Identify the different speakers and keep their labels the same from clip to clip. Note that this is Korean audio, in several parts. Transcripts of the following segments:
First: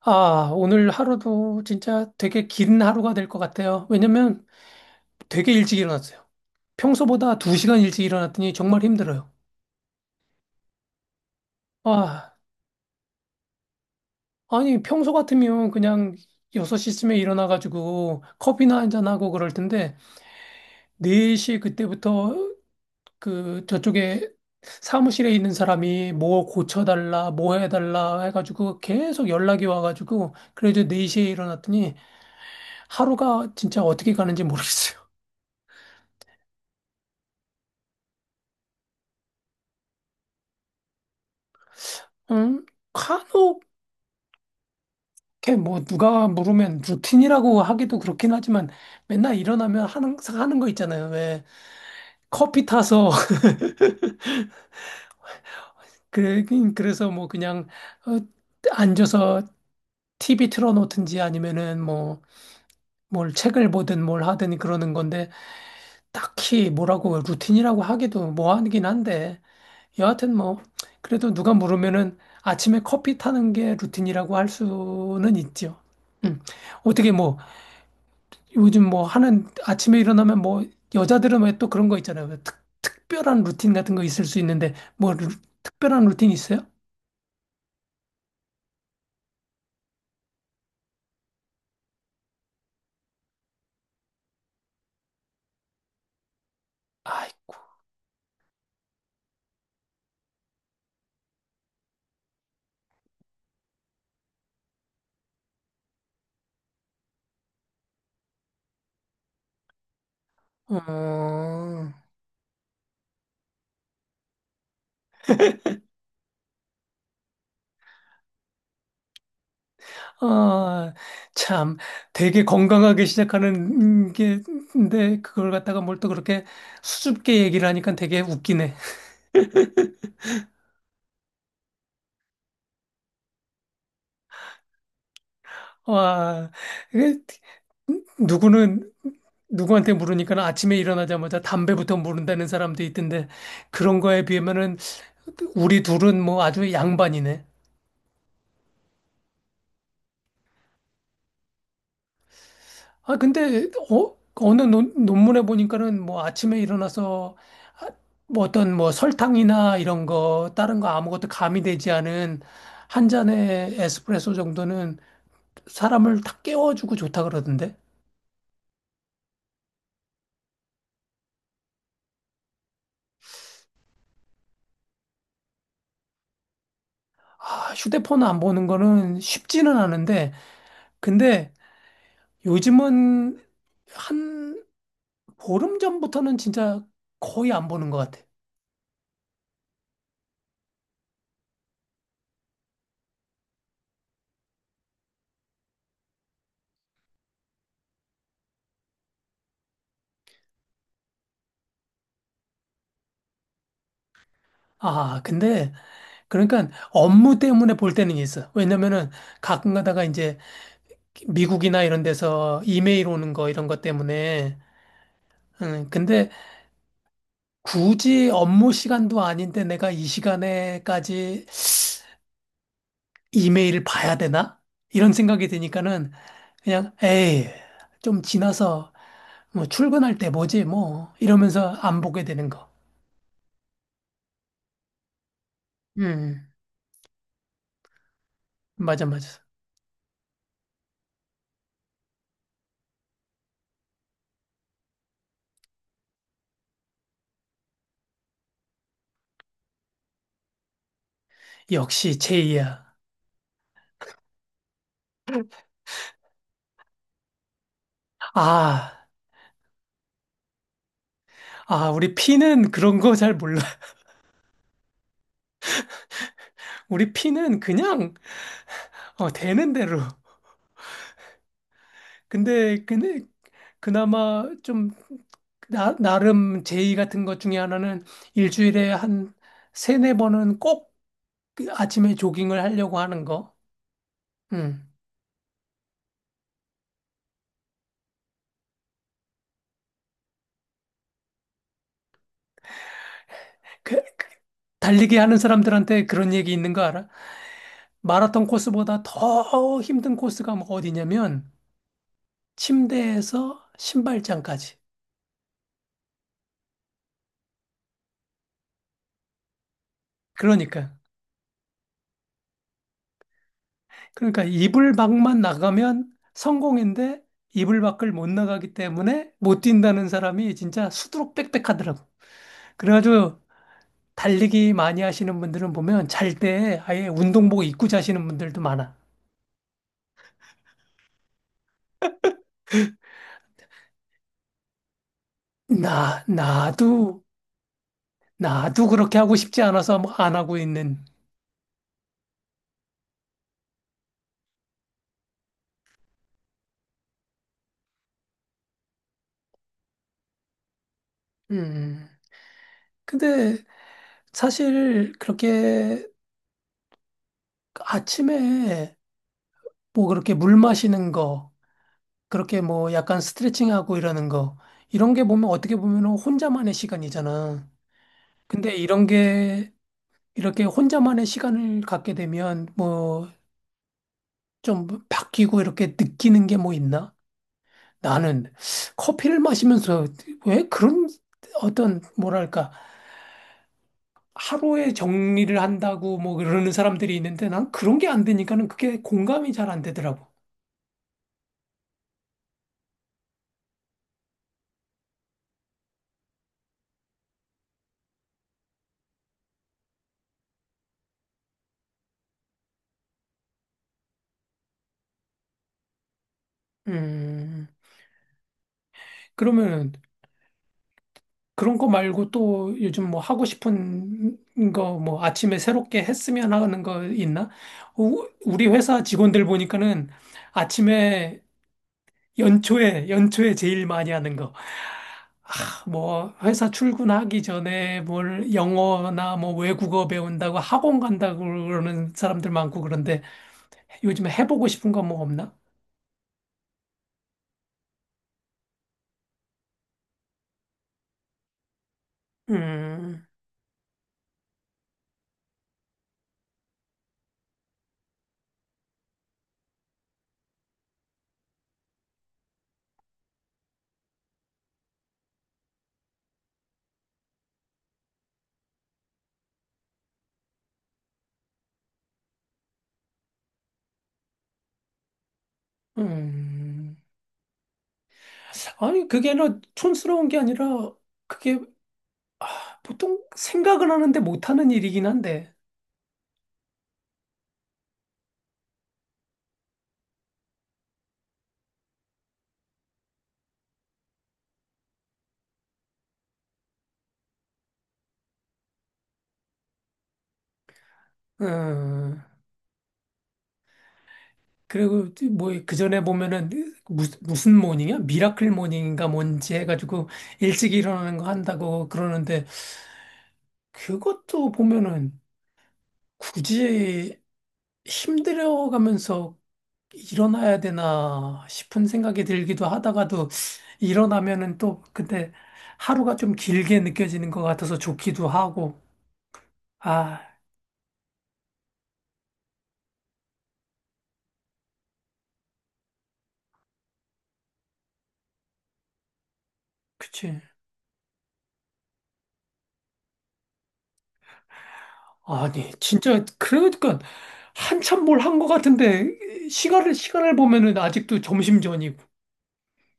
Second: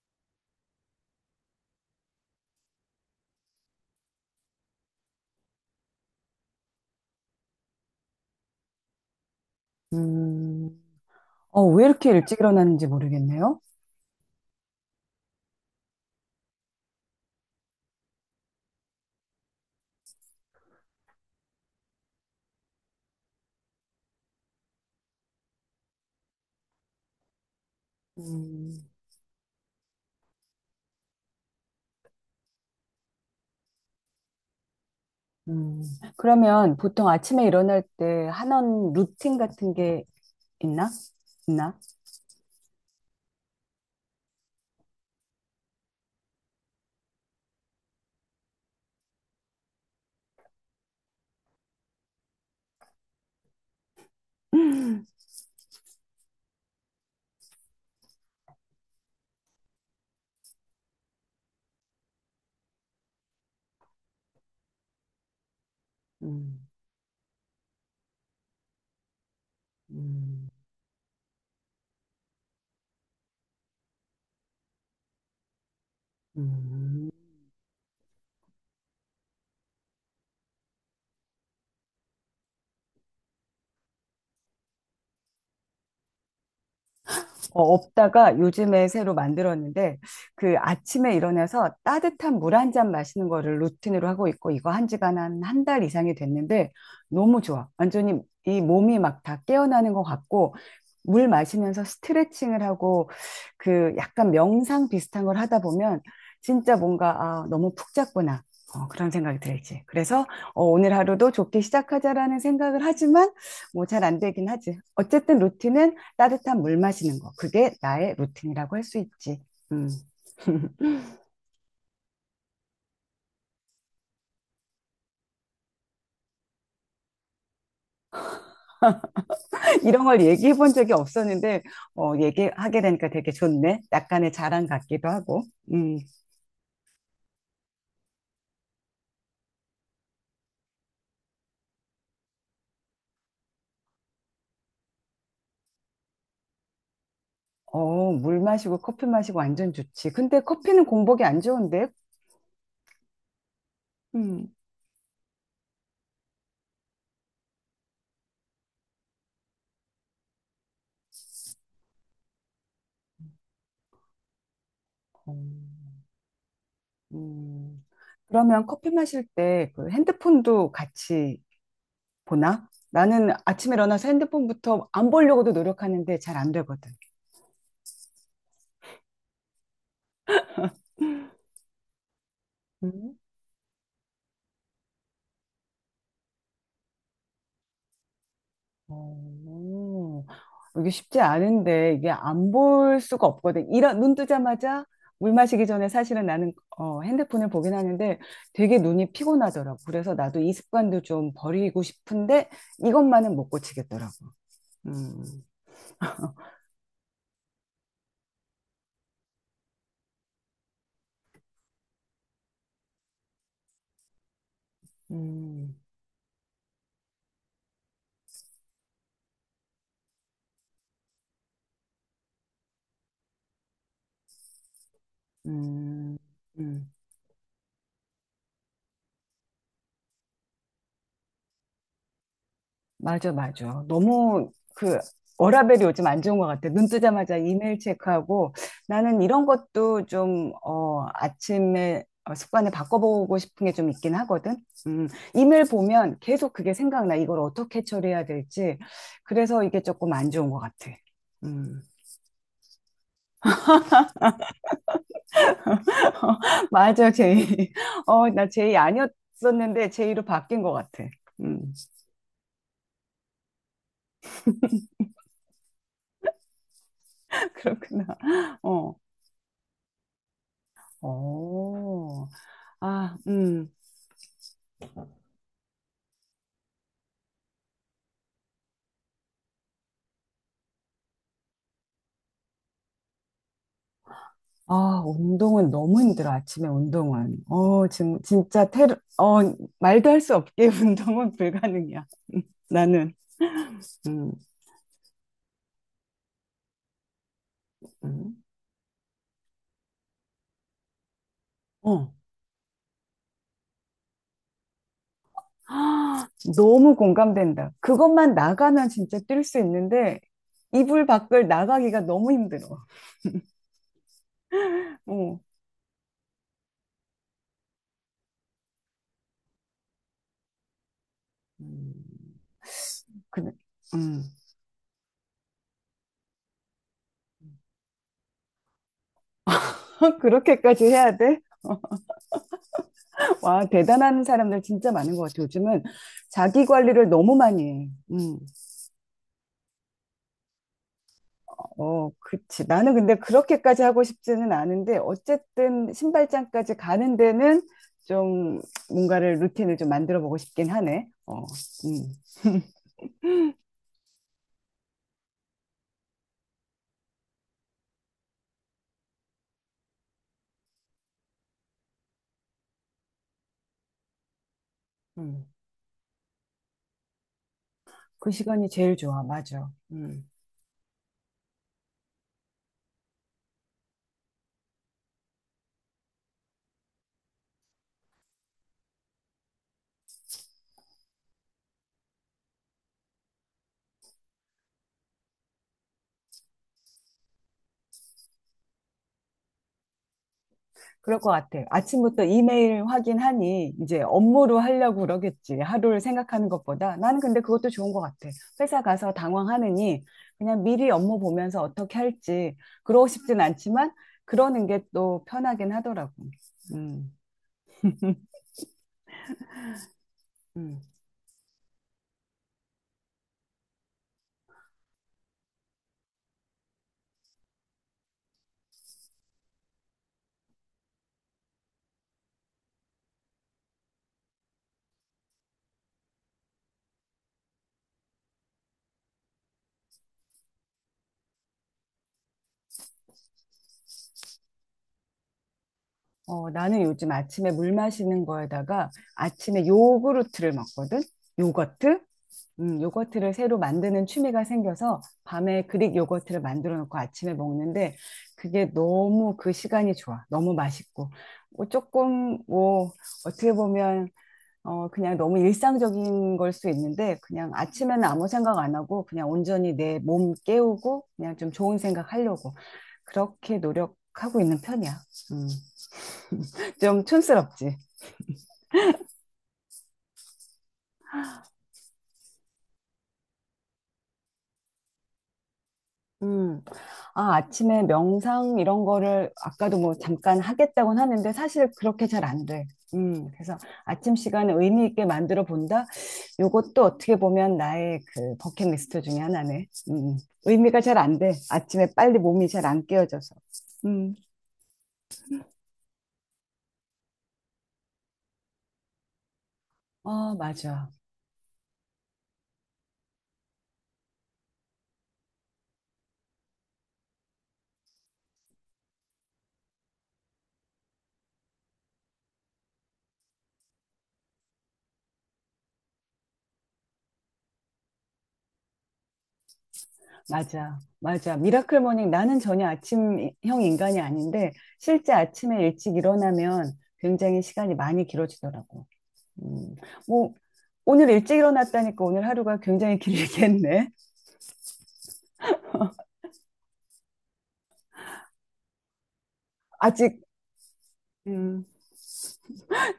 Speaker 1: 아, 오늘 하루도 진짜 되게 긴 하루가 될 것 같아요. 왜냐면 되게 일찍 일어났어요. 평소보다 2시간 일찍 일어났더니 정말 힘들어요.
Speaker 2: 음, 왜 이렇게
Speaker 1: 아,
Speaker 2: 일찍 일어나는지 모르겠네요.
Speaker 1: 아니, 평소 같으면 그냥 6시쯤에 일어나가지고 커피나 한잔하고 그럴 텐데, 4시 그때부터 그 저쪽에 사무실에 있는 사람이 뭐 고쳐달라, 뭐 해달라
Speaker 2: 음,
Speaker 1: 해가지고 계속 연락이 와가지고, 그래도 4시에 일어났더니 하루가 진짜 어떻게 가는지 모르겠어요.
Speaker 2: 음, 그러면 보통 아침에 일어날 때 하는 루틴 같은 게 있나? 있나?
Speaker 1: 응? 간혹 이렇게 뭐 누가 물으면 루틴이라고 하기도 그렇긴 하지만 맨날 일어나면 하는 항상 하는 거 있잖아요. 왜 커피 타서 그 그래서 뭐 그냥 어, 앉아서 TV 틀어놓든지 아니면은 뭐 뭘 책을 보든 뭘 하든 그러는 건데
Speaker 2: 음,
Speaker 1: 딱히
Speaker 2: 음,
Speaker 1: 뭐라고 루틴이라고 하기도 뭐 하긴 한데 여하튼 뭐 그래도 누가 물으면은 아침에 커피 타는 게 루틴이라고 할 수는 있죠. 음.
Speaker 2: 음.
Speaker 1: 어떻게 뭐 요즘 뭐 하는 아침에 일어나면 뭐 여자들은 왜 또 그런 거 있잖아요. 왜 특별한 루틴 같은 거 있을 수 있는데 뭐 특별한 루틴 있어요?
Speaker 2: 없다가 요즘에 새로 만들었는데 그 아침에 일어나서 따뜻한 물 한잔 마시는 거를 루틴으로 하고 있고 이거 한 지가 한 달 이상이 됐는데 너무
Speaker 1: 아이고.
Speaker 2: 좋아. 완전히 이 몸이 막 다 깨어나는 것 같고 물 마시면서 스트레칭을 하고 그 약간 명상 비슷한 걸 하다 보면 진짜 뭔가 아, 너무 푹 잤구나. 그런 생각이 들지. 그래서 오늘 하루도 좋게
Speaker 1: 어,
Speaker 2: 시작하자라는 생각을 하지만 뭐 잘 안 되긴 하지. 어쨌든 루틴은 따뜻한 물 마시는 거. 그게 나의 루틴이라고 할 수 있지. 음.
Speaker 1: 아, 참, 되게 건강하게 시작하는 게, 근데 그걸 갖다가 뭘 또 그렇게 수줍게 얘기를 하니까 되게 웃기네.
Speaker 2: 이런 걸 얘기해 본 적이 없었는데, 얘기하게 되니까 되게 좋네. 약간의 자랑 같기도 하고. 음.
Speaker 1: 와, 이게 누구는, 누구한테 물으니까 아침에 일어나자마자 담배부터 물은다는 사람도 있던데, 그런 거에 비하면은 우리 둘은 뭐 아주 양반이네.
Speaker 2: 물 마시고 커피 마시고 완전 좋지. 근데 커피는 공복이 안 좋은데?
Speaker 1: 아, 근데,
Speaker 2: 음.
Speaker 1: 어느 논문에 보니까는 뭐 아침에 일어나서 아, 뭐 어떤 뭐 설탕이나 이런 거, 다른 거 아무것도 가미되지 않은 한 잔의 에스프레소 정도는
Speaker 2: 어,
Speaker 1: 사람을 탁 깨워주고 좋다 그러던데.
Speaker 2: 음. 그러면 커피 마실 때 그 핸드폰도 같이 보나? 나는 아침에 일어나서 핸드폰부터 안 보려고도 노력하는데 잘 안 되거든.
Speaker 1: 아, 휴대폰 안 보는 거는 쉽지는 않은데, 근데
Speaker 2: 음.
Speaker 1: 요즘은 한 보름 전부터는 진짜 거의 안 보는 것 같아.
Speaker 2: 어, 이게 쉽지 않은데 이게 안 볼 수가 없거든. 이런 눈 뜨자마자 물 마시기 전에 사실은 나는 핸드폰을 보긴 하는데 되게 눈이 피곤하더라고. 그래서 나도 이 습관도 좀 버리고 싶은데 이것만은 못 고치겠더라고.
Speaker 1: 아,
Speaker 2: 음,
Speaker 1: 근데 그러니까 업무 때문에 볼 때는 있어. 왜냐면은 가끔 가다가 이제 미국이나 이런 데서 이메일 오는 거 이런 것 때문에.
Speaker 2: 음,
Speaker 1: 근데 굳이 업무 시간도 아닌데 내가 이 시간에까지 이메일을 봐야 되나? 이런 생각이 드니까는
Speaker 2: 음,
Speaker 1: 그냥
Speaker 2: 음.
Speaker 1: 에이, 좀 지나서 뭐 출근할 때 보지 뭐 이러면서 안 보게 되는 거.
Speaker 2: 맞아, 맞아. 너무 그 워라밸이 요즘 안 좋은 것
Speaker 1: 음,
Speaker 2: 같아. 눈 뜨자마자 이메일 체크하고
Speaker 1: 맞아,
Speaker 2: 나는
Speaker 1: 맞아.
Speaker 2: 이런 것도 좀, 아침에 습관을 바꿔보고 싶은 게 좀 있긴 하거든. 음, 이메일 보면 계속 그게 생각나. 이걸 어떻게 처리해야 될지. 그래서 이게 조금 안 좋은 것 같아. 음.
Speaker 1: 역시 제이야.
Speaker 2: 맞아, 제이. 나 제이
Speaker 1: 아,
Speaker 2: 아니었었는데 제이로 바뀐 것 같아. 음,
Speaker 1: 우리 피는 그런 거 잘 몰라. 우리 피는
Speaker 2: 그렇구나.
Speaker 1: 그냥
Speaker 2: 어,
Speaker 1: 되는 대로.
Speaker 2: 오,
Speaker 1: 근데,
Speaker 2: 아,
Speaker 1: 근데,
Speaker 2: 음.
Speaker 1: 그나마 좀, 나름 제의 같은 것 중에 하나는 일주일에 한 세네 번은 꼭그 아침에 조깅을 하려고 하는 거. 음.
Speaker 2: 아, 운동은 너무 힘들어, 아침에 운동은. 지금 진짜 테러, 말도 할 수 없게 운동은 불가능이야. 나는.
Speaker 1: 그
Speaker 2: 음,
Speaker 1: 달리기 하는 사람들한테 그런 얘기 있는 거 알아?
Speaker 2: 음.
Speaker 1: 마라톤 코스보다 더 힘든 코스가 뭐 어디냐면,
Speaker 2: 어.
Speaker 1: 침대에서 신발장까지.
Speaker 2: 아, 너무 공감된다. 그것만 나가면 진짜 뛸 수 있는데,
Speaker 1: 그러니까.
Speaker 2: 이불 밖을 나가기가 너무 힘들어.
Speaker 1: 그러니까 이불
Speaker 2: 어.
Speaker 1: 밖만 나가면 성공인데 이불 밖을 못 나가기 때문에 못 뛴다는 사람이 진짜 수두룩
Speaker 2: 음,
Speaker 1: 빽빽하더라고. 그래가지고
Speaker 2: 그, 음.
Speaker 1: 달리기 많이 하시는 분들은 보면 잘 때 아예 운동복 입고 자시는 분들도 많아.
Speaker 2: 그렇게까지 해야 돼? 와, 대단한 사람들 진짜 많은 것 같아. 요즘은
Speaker 1: 나,
Speaker 2: 자기 관리를
Speaker 1: 나도,
Speaker 2: 너무 많이 해. 음.
Speaker 1: 나도 그렇게 하고 싶지 않아서 뭐안 하고 있는.
Speaker 2: 어, 그치. 나는 근데 그렇게까지 하고 싶지는 않은데, 어쨌든 신발장까지 가는 데는 좀 뭔가를 루틴을 좀 만들어 보고 싶긴 하네.
Speaker 1: 음.
Speaker 2: 음,
Speaker 1: 근데 사실 그렇게 아침에 뭐 그렇게 물 마시는 거 그렇게 뭐 약간 스트레칭하고 이러는 거 이런 게
Speaker 2: 음.
Speaker 1: 보면 어떻게 보면 혼자만의 시간이잖아.
Speaker 2: 그 시간이
Speaker 1: 근데
Speaker 2: 제일
Speaker 1: 이런
Speaker 2: 좋아. 맞아.
Speaker 1: 게
Speaker 2: 음.
Speaker 1: 이렇게 혼자만의 시간을 갖게 되면 뭐 좀 바뀌고 이렇게 느끼는 게 뭐 있나? 나는 커피를 마시면서 왜 그런 어떤 뭐랄까 하루에 정리를 한다고 뭐 그러는 사람들이 있는데 난 그런 게 안 되니까는 그게 공감이 잘 안 되더라고.
Speaker 2: 그럴 것 같아. 아침부터 이메일 확인하니 이제 업무로 하려고 그러겠지. 하루를 생각하는 것보다. 나는 근데 그것도 좋은 것 같아. 회사 가서 당황하느니 그냥 미리 업무 보면서 어떻게 할지. 그러고 싶진 않지만 그러는 게 또 편하긴 하더라고. 음.
Speaker 1: 음. 그러면
Speaker 2: 음.
Speaker 1: 그런 거 말고 또 요즘 뭐 하고 싶은 거 뭐 아침에 새롭게 했으면 하는 거 있나? 우리 회사 직원들 보니까는 아침에 연초에 연초에 제일 많이 하는 거. 아, 뭐 회사 출근하기 전에 뭘 영어나 뭐 외국어 배운다고 학원 간다고 그러는 사람들 많고 그런데 요즘에 해보고 싶은 거 뭐 없나?
Speaker 2: 나는 요즘 아침에 물 마시는 거에다가 아침에 요구르트를 먹거든? 요거트?
Speaker 1: 음,
Speaker 2: 요거트를 새로 만드는 취미가 생겨서 밤에 그릭 요거트를 만들어 놓고 아침에 먹는데 그게 너무 그 시간이 좋아. 너무 맛있고. 뭐 조금 뭐 어떻게 보면 그냥 너무 일상적인 걸 수 있는데 그냥 아침에는 아무 생각 안 하고 그냥 온전히 내 몸 깨우고 그냥 좀 좋은 생각 하려고 그렇게 노력하고 있는 편이야. 음.
Speaker 1: 음.
Speaker 2: 좀 촌스럽지.
Speaker 1: 아니, 그게 너 촌스러운 게 아니라 그게 보통 생각은 하는데 못하는 일이긴 한데,
Speaker 2: 음. 아, 아침에 명상 이런 거를 아까도 뭐 잠깐 하겠다고는 하는데 사실 그렇게 잘 안 돼. 음. 그래서 아침 시간을 의미 있게 만들어 본다? 요것도 어떻게 보면 나의 그 버킷리스트 중에 하나네. 음. 음. 의미가 잘 안 돼. 아침에
Speaker 1: 어,
Speaker 2: 빨리 몸이 잘 안 깨어져서. 음.
Speaker 1: 그리고 뭐 그 전에 보면은 무슨 모닝이야? 미라클 모닝인가 뭔지 해가지고
Speaker 2: 어,
Speaker 1: 일찍
Speaker 2: 맞아.
Speaker 1: 일어나는 거 한다고 그러는데 그것도 보면은 굳이 힘들어가면서 일어나야 되나 싶은 생각이 들기도 하다가도 일어나면은 또 근데 하루가 좀 길게 느껴지는 것 같아서 좋기도 하고, 아,
Speaker 2: 맞아. 맞아. 미라클 모닝 나는 전혀 아침형 인간이 아닌데 실제 아침에 일찍 일어나면 굉장히 시간이 많이 길어지더라고. 음, 뭐,
Speaker 1: 그치.
Speaker 2: 오늘 일찍 일어났다니까 오늘 하루가 굉장히 길겠네.
Speaker 1: 아니, 진짜, 그러니까, 한참 뭘 한 것 같은데,
Speaker 2: 아직
Speaker 1: 시간을 보면은 아직도 점심
Speaker 2: 음,
Speaker 1: 전이고.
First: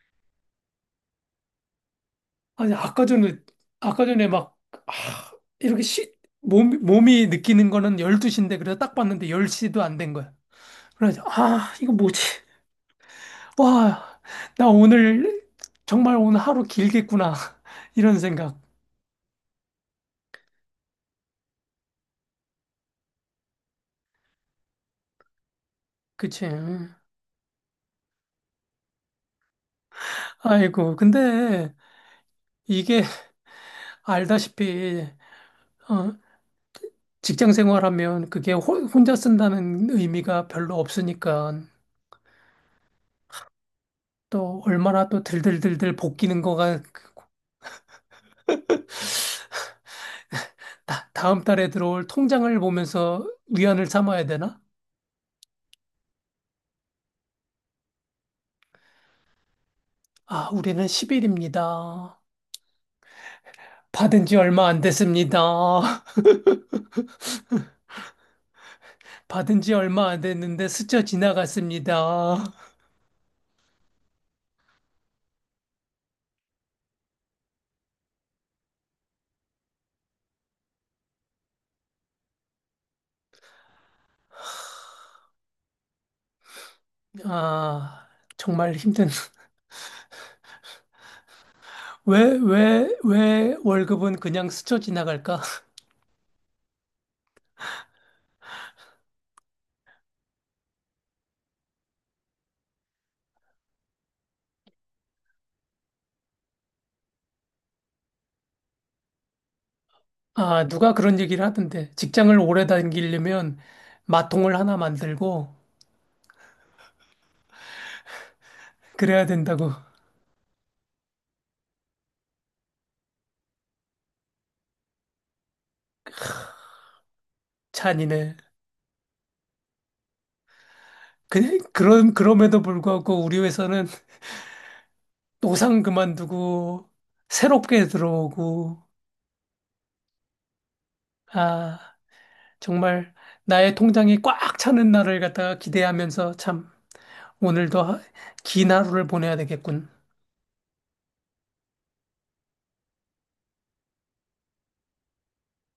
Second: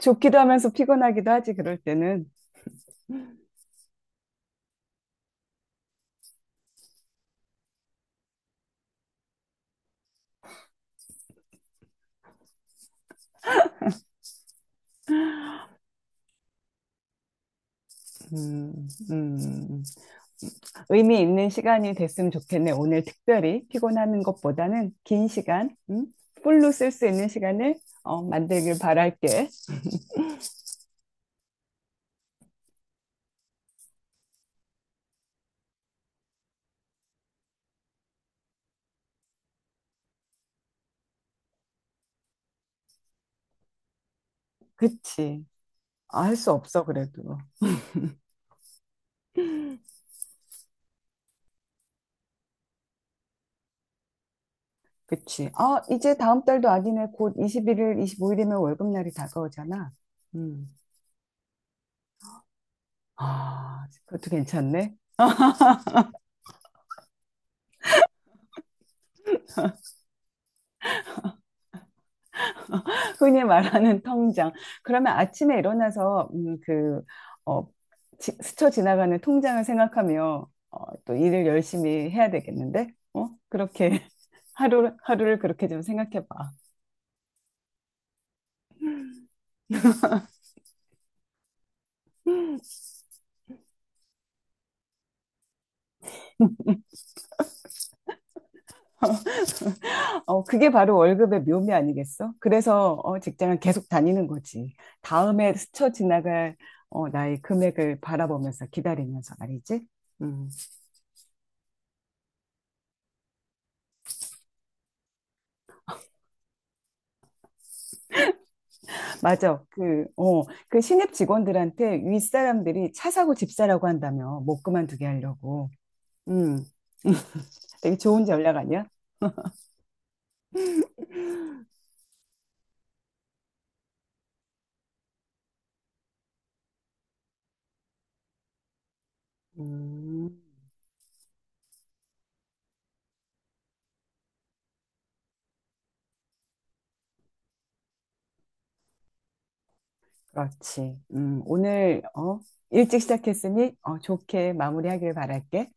Speaker 2: 좋기도 하면서 피곤하기도 하지, 그럴 때는.
Speaker 1: 아니, 아까 전에, 아까 전에 막, 아, 이렇게 시, 몸이 느끼는 거는 열두 시인데 그래서 딱 봤는데 열 시도 안 된 거야. 그래서, 아, 이거 뭐지? 와, 나 오늘, 정말 오늘 하루 길겠구나. 이런 생각.
Speaker 2: 음, 음, 의미 있는 시간이 됐으면 좋겠네. 오늘 특별히 피곤하는 것보다는 긴 시간, 음?
Speaker 1: 그치.
Speaker 2: 풀로 쓸
Speaker 1: 응.
Speaker 2: 수 있는 시간을 만들길 바랄게.
Speaker 1: 아이고, 근데, 이게 알다시피, 어, 직장 생활하면 그게 혼자 쓴다는 의미가 별로 없으니까 또 얼마나 또
Speaker 2: 그치.
Speaker 1: 들들들들
Speaker 2: 아, 할
Speaker 1: 볶이는
Speaker 2: 수
Speaker 1: 거가
Speaker 2: 없어,
Speaker 1: 그-
Speaker 2: 그래도.
Speaker 1: 다, 다음 달에 들어올 통장을 보면서 위안을 삼아야 되나?
Speaker 2: 그치. 아, 이제 다음 달도 아니네. 곧 21일, 25일이면 월급날이 다가오잖아.
Speaker 1: 아,
Speaker 2: 음.
Speaker 1: 우리는 10일입니다.
Speaker 2: 아,
Speaker 1: 받은
Speaker 2: 그것도
Speaker 1: 지 얼마 안
Speaker 2: 괜찮네.
Speaker 1: 됐습니다. 받은 지 얼마 안 됐는데 스쳐 지나갔습니다.
Speaker 2: 흔히 말하는 통장. 그러면 아침에 일어나서 어, 스쳐 지나가는 통장을 생각하며 또 일을 열심히 해야 되겠는데? 어? 그렇게 하루, 하루를 그렇게 좀 생각해 봐.
Speaker 1: 아, 정말 힘든. 왜 월급은 그냥 스쳐 지나갈까?
Speaker 2: 그게 바로 월급의 묘미 아니겠어? 그래서 직장을 계속 다니는 거지. 다음에 스쳐 지나갈 나의 금액을 바라보면서 기다리면서 말이지. 음.
Speaker 1: 아, 누가 그런 얘기를 하던데. 직장을 오래 다니려면 마통을 하나 만들고 그래야
Speaker 2: 맞아.
Speaker 1: 된다고.
Speaker 2: 그 신입 직원들한테 윗사람들이 차 사고 집 사라고 한다며. 못 그만두게 하려고. 음, 되게 좋은
Speaker 1: 찬이네.
Speaker 2: 전략 아니야?
Speaker 1: 그, 그런, 그럼에도 불구하고 우리 회사는 노상 그만두고 새롭게 들어오고,
Speaker 2: 음,
Speaker 1: 아, 정말 나의 통장이 꽉 차는 날을 갖다가 기대하면서 참 오늘도 긴 하루를 보내야 되겠군.
Speaker 2: 그렇지. 오늘, 어, 일찍 시작했으니, 어, 좋게 마무리하길 바랄게.